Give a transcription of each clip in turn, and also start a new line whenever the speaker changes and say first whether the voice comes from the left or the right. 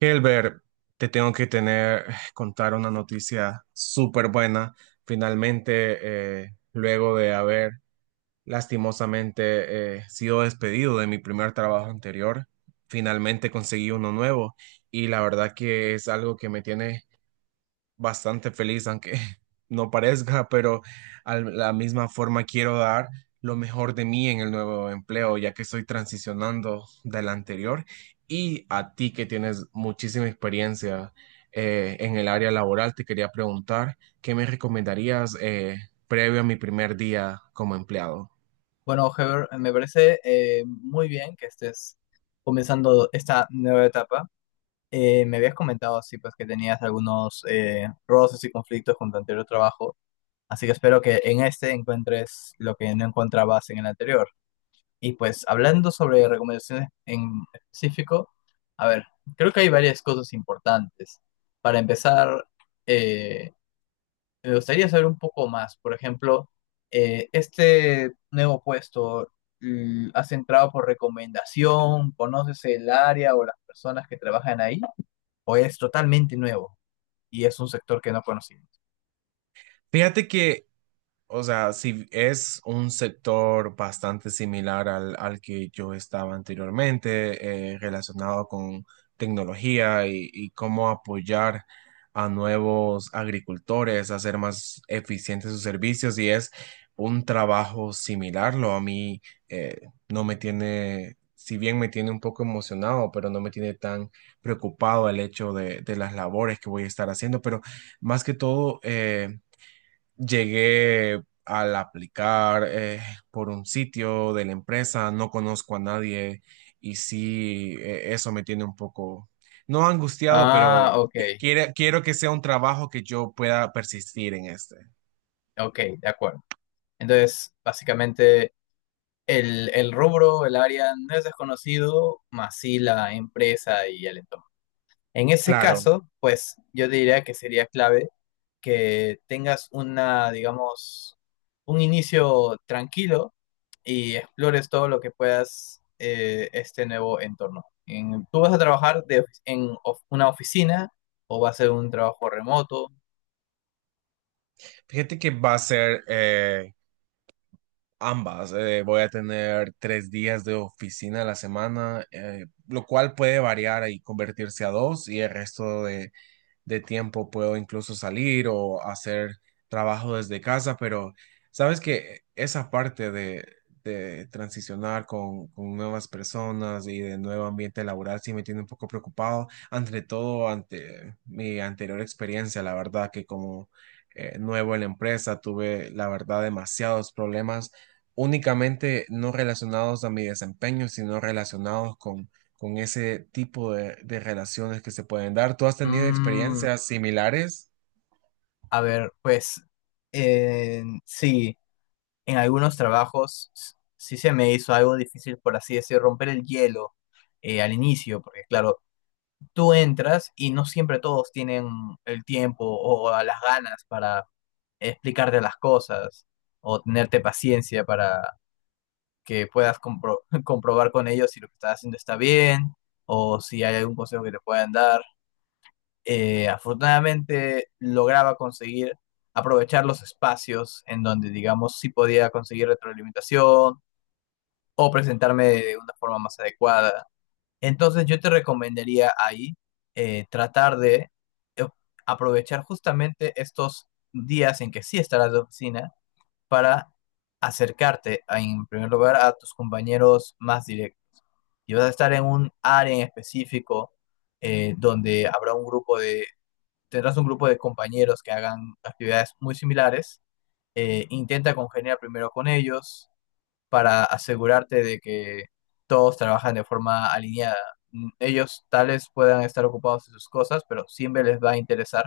right: Hilbert, te tengo que tener, contar una noticia súper buena. Finalmente, luego de haber lastimosamente sido despedido de mi primer trabajo anterior, finalmente conseguí uno nuevo y la verdad que es algo que me tiene bastante feliz, aunque no parezca, pero a la misma forma quiero dar lo mejor de mí en el nuevo empleo, ya que estoy transicionando del anterior y a ti que tienes muchísima experiencia en el área laboral, te quería preguntar, ¿qué me recomendarías previo a mi primer día como empleado?
left: Bueno, Heber, me parece muy bien que estés comenzando esta nueva etapa. Me habías comentado así pues que tenías algunos roces y conflictos con tu anterior trabajo, así que espero que en este encuentres lo que no encontrabas en el anterior. Y pues hablando sobre recomendaciones en específico, a ver, creo que hay varias cosas importantes. Para empezar, eh, me gustaría saber un poco más. Por ejemplo, este nuevo puesto, ¿has entrado por recomendación? ¿Conoces el área o las personas que trabajan ahí? ¿O es totalmente nuevo y es un sector que no conocimos?
right: Fíjate que, o sea, si es un sector bastante similar al que yo estaba anteriormente, relacionado con tecnología y cómo apoyar a nuevos agricultores a hacer más eficientes sus servicios, y es un trabajo similar, lo a mí eh, no me tiene, si bien me tiene un poco emocionado, pero no me tiene tan preocupado el hecho de las labores que voy a estar haciendo, pero más que todo, llegué al aplicar por un sitio de la empresa, no conozco a nadie y sí, eso me tiene un poco, no angustiado,
left: Ah,
right: pero
left: ok,
right: quiero que sea un trabajo que yo pueda persistir en este.
left: ok, de acuerdo. Entonces, básicamente, el rubro, el área no es desconocido, más sí la empresa y el entorno. En ese
right: Claro,
left: caso, pues yo diría que sería clave que tengas una, digamos, un inicio tranquilo y explores todo lo que puedas este nuevo entorno. ¿Tú vas a trabajar una oficina o va a ser un trabajo remoto?
right: fíjate que va a ser ambas. Voy a tener 3 días de oficina a la semana, lo cual puede variar y convertirse a dos y el resto de tiempo puedo incluso salir o hacer trabajo desde casa, pero sabes que esa parte de transicionar con nuevas personas y de nuevo ambiente laboral sí me tiene un poco preocupado, ante todo ante mi anterior experiencia, la verdad que como nuevo en la empresa tuve, la verdad, demasiados problemas únicamente no relacionados a mi desempeño, sino relacionados con ese tipo de relaciones que se pueden dar. ¿Tú has tenido
left: Mm,
right: experiencias similares?
left: a ver, pues sí, en algunos trabajos sí se me hizo algo difícil, por así decir, romper el hielo al inicio, porque claro, tú entras y no siempre todos tienen el tiempo o las ganas para explicarte las cosas o tenerte paciencia para que puedas comprobar con ellos si lo que estás haciendo está bien o si hay algún consejo que te puedan dar. Afortunadamente lograba conseguir aprovechar los espacios en donde, digamos, sí podía conseguir retroalimentación o presentarme de una forma más adecuada. Entonces yo te recomendaría ahí tratar de eh, aprovechar justamente estos días en que sí estarás de oficina para acercarte, a, en primer lugar, a tus compañeros más directos. Y vas a estar en un área en específico donde habrá tendrás un grupo de compañeros que hagan actividades muy similares. Intenta congeniar primero con ellos, para asegurarte de que todos trabajan de forma alineada. Mm, ellos tales puedan estar ocupados en sus cosas, pero siempre les va a interesar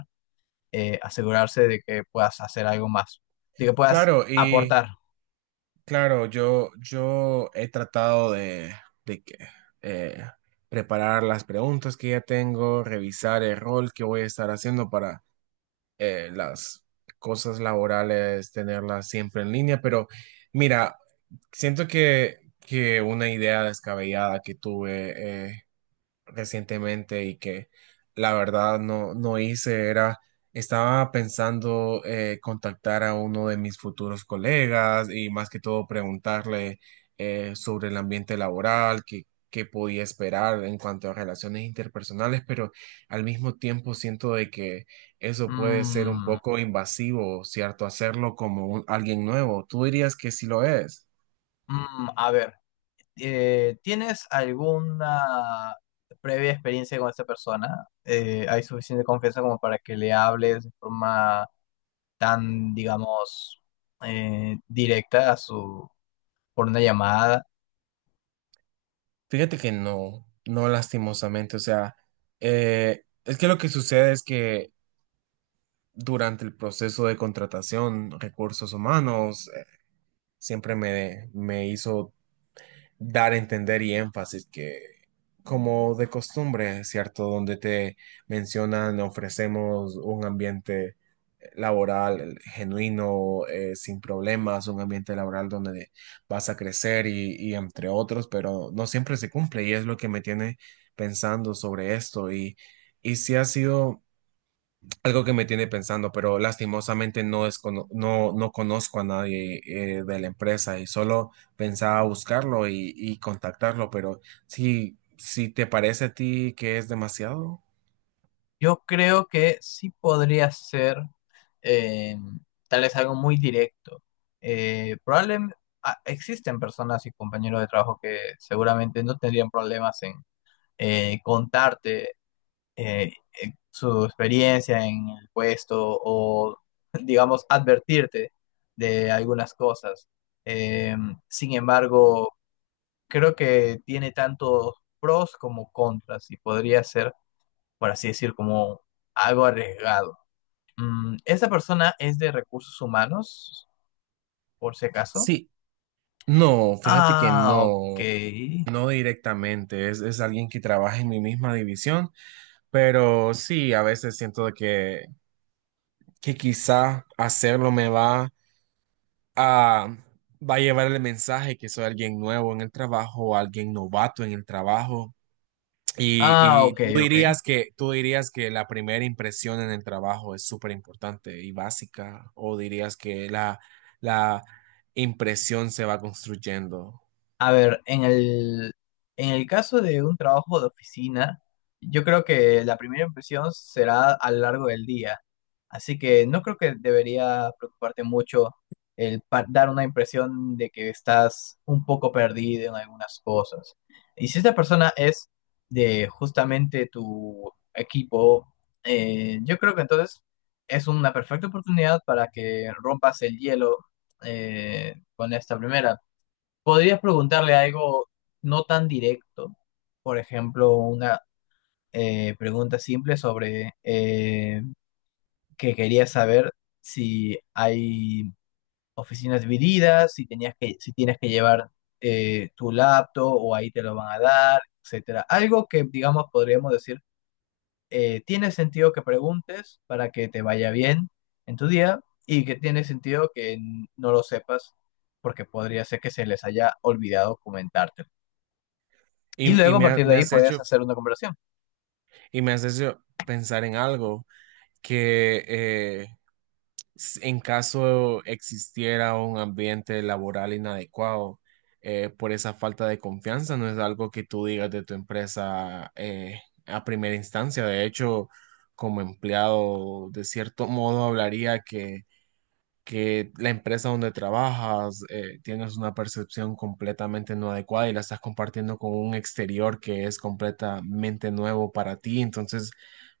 left: asegurarse de que puedas hacer algo más, de que puedas
right: Claro, y
left: aportar.
right: claro, yo he tratado de que, eh, preparar las preguntas que ya tengo, revisar el rol que voy a estar haciendo, las cosas laborales, tenerlas siempre en línea, pero mira, siento que una idea descabellada que tuve recientemente y que la verdad no hice, era, estaba pensando, contactar a uno de mis futuros colegas y más que todo preguntarle sobre el ambiente laboral, qué, qué podía esperar en cuanto a relaciones interpersonales, pero al mismo tiempo siento de que eso puede ser un
left: Mm,
right: poco invasivo, ¿cierto? Hacerlo como alguien nuevo. ¿Tú dirías que sí lo es?
left: a ver, ¿tienes alguna previa experiencia con esta persona? ¿Hay suficiente confianza como para que le hables de forma tan, digamos, directa a su, por una llamada?
right: Fíjate que no, no lastimosamente, o sea, es que lo que sucede es que durante el proceso de contratación, recursos humanos siempre me hizo dar a entender y énfasis que, como de costumbre, ¿cierto? Donde te mencionan, ofrecemos un ambiente laboral genuino, sin problemas, un ambiente laboral donde vas a crecer y entre otros, pero no siempre se cumple y es lo que me tiene pensando sobre esto y sí ha sido algo que me tiene pensando, pero lastimosamente no, no conozco a nadie de la empresa y solo pensaba buscarlo y contactarlo, pero si, si te parece a ti que es demasiado.
left: Yo creo que sí podría ser eh, tal vez algo muy directo. Probablemente existen personas y compañeros de trabajo que seguramente no tendrían problemas en contarte eh, su experiencia en el puesto o, digamos, advertirte de algunas cosas. Eh, sin embargo, creo que tiene tantos pros como contras y podría ser por así decir, como algo arriesgado. Mm, ¿esa persona es de recursos humanos, por si acaso?
right: Sí, no, fíjate que
left: Ah, ok.
right: no, no directamente, es alguien que trabaja en mi misma división, pero sí, a veces siento de que quizá hacerlo me ah, va a llevar el mensaje que soy alguien nuevo en el trabajo, alguien novato en el trabajo.
left: Ah,
right: Y
left: ok, ok.
right: tú dirías que la primera impresión en el trabajo es súper importante y básica, o dirías que la impresión se va construyendo.
left: A ver, en el caso de un trabajo de oficina, yo creo que la primera impresión será a lo largo del día. Así que no creo que debería preocuparte mucho el dar una impresión de que estás un poco perdido en algunas cosas. Y si esta persona es de justamente tu equipo, yo creo que entonces es una perfecta oportunidad para que rompas el hielo con esta primera. Podrías preguntarle algo no tan directo, por ejemplo, una pregunta simple sobre que querías saber si hay oficinas divididas, si tienes que llevar tu laptop o ahí te lo van a dar, etcétera. Algo que, digamos, podríamos decir, tiene sentido que preguntes para que te vaya bien en tu día y que tiene sentido que no lo sepas porque podría ser que se les haya olvidado comentártelo. Y
right: Y
left: luego a
right: me,
left: partir de
right: me
left: ahí
right: has
left: puedes
right: hecho,
left: hacer una comparación.
right: y me has hecho pensar en algo que en caso existiera un ambiente laboral inadecuado por esa falta de confianza, no es algo que tú digas de tu empresa a primera instancia. De hecho, como empleado, de cierto modo, hablaría que la empresa donde trabajas, tienes una percepción completamente no adecuada y la estás compartiendo con un exterior que es completamente nuevo para ti, entonces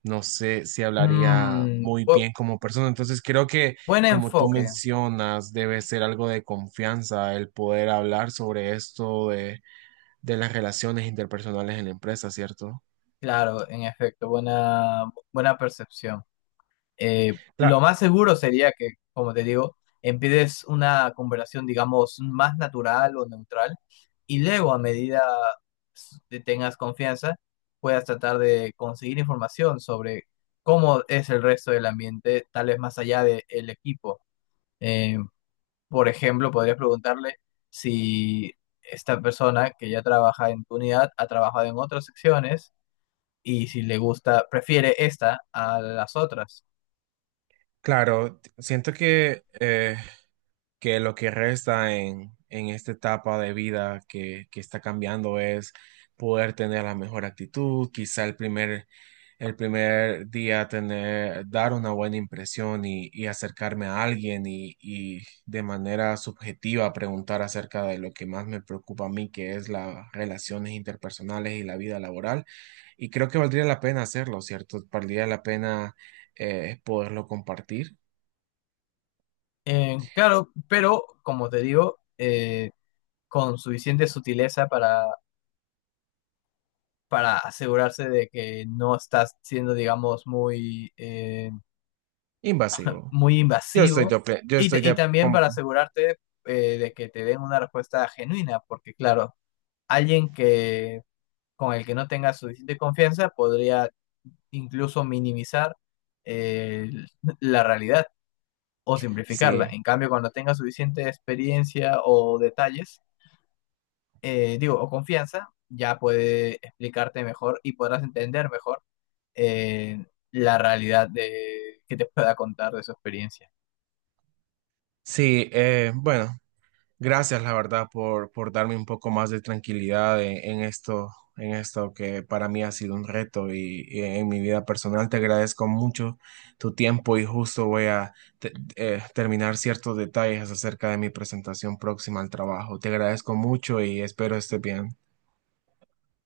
right: no sé si hablaría
left: Mm,
right: muy bien como persona. Entonces creo que
left: buen
right: como tú
left: enfoque,
right: mencionas, debe ser algo de confianza el poder hablar sobre esto de las relaciones interpersonales en la empresa, ¿cierto?
left: claro, en efecto, buena, buena percepción.
right: Cla-
left: Lo más seguro sería que, como te digo, empieces una comparación, digamos, más natural o neutral, y luego a medida que tengas confianza, puedas tratar de conseguir información sobre cómo es el resto del ambiente, tal vez más allá del equipo. Eh, Por ejemplo, podrías preguntarle si esta persona que ya trabaja en tu unidad ha trabajado en otras secciones y si le gusta, prefiere esta a las otras.
right: claro, siento que lo que resta en esta etapa de vida que está cambiando es poder tener la mejor actitud, quizá el primer día tener, dar una buena impresión y acercarme a alguien y de manera subjetiva preguntar acerca de lo que más me preocupa a mí, que es las relaciones interpersonales y la vida laboral. Y creo que valdría la pena hacerlo, ¿cierto? Valdría la pena poderlo compartir.
left: Claro, pero como te digo, con suficiente sutileza para asegurarse de que no estás siendo, digamos, muy,
right: Invasivo.
left: muy
right: Yo estoy de,
left: invasivo
right: yo
left: y,
right: estoy
left: y
right: de,
left: también
right: com-
left: para asegurarte de que te den una respuesta genuina, porque claro, alguien que con el que no tenga suficiente confianza podría incluso minimizar eh, la realidad o simplificarla.
right: sí,
left: En cambio, cuando tenga suficiente experiencia o detalles, digo, o confianza, ya puede explicarte mejor y podrás entender mejor eh, la realidad de, que te pueda contar de su experiencia.
right: sí, bueno, gracias la verdad por darme un poco más de tranquilidad en esto, en esto que para mí ha sido un reto y en mi vida personal te agradezco mucho tu tiempo y justo voy a te- terminar ciertos detalles acerca de mi presentación próxima al trabajo. Te agradezco mucho y espero estés bien.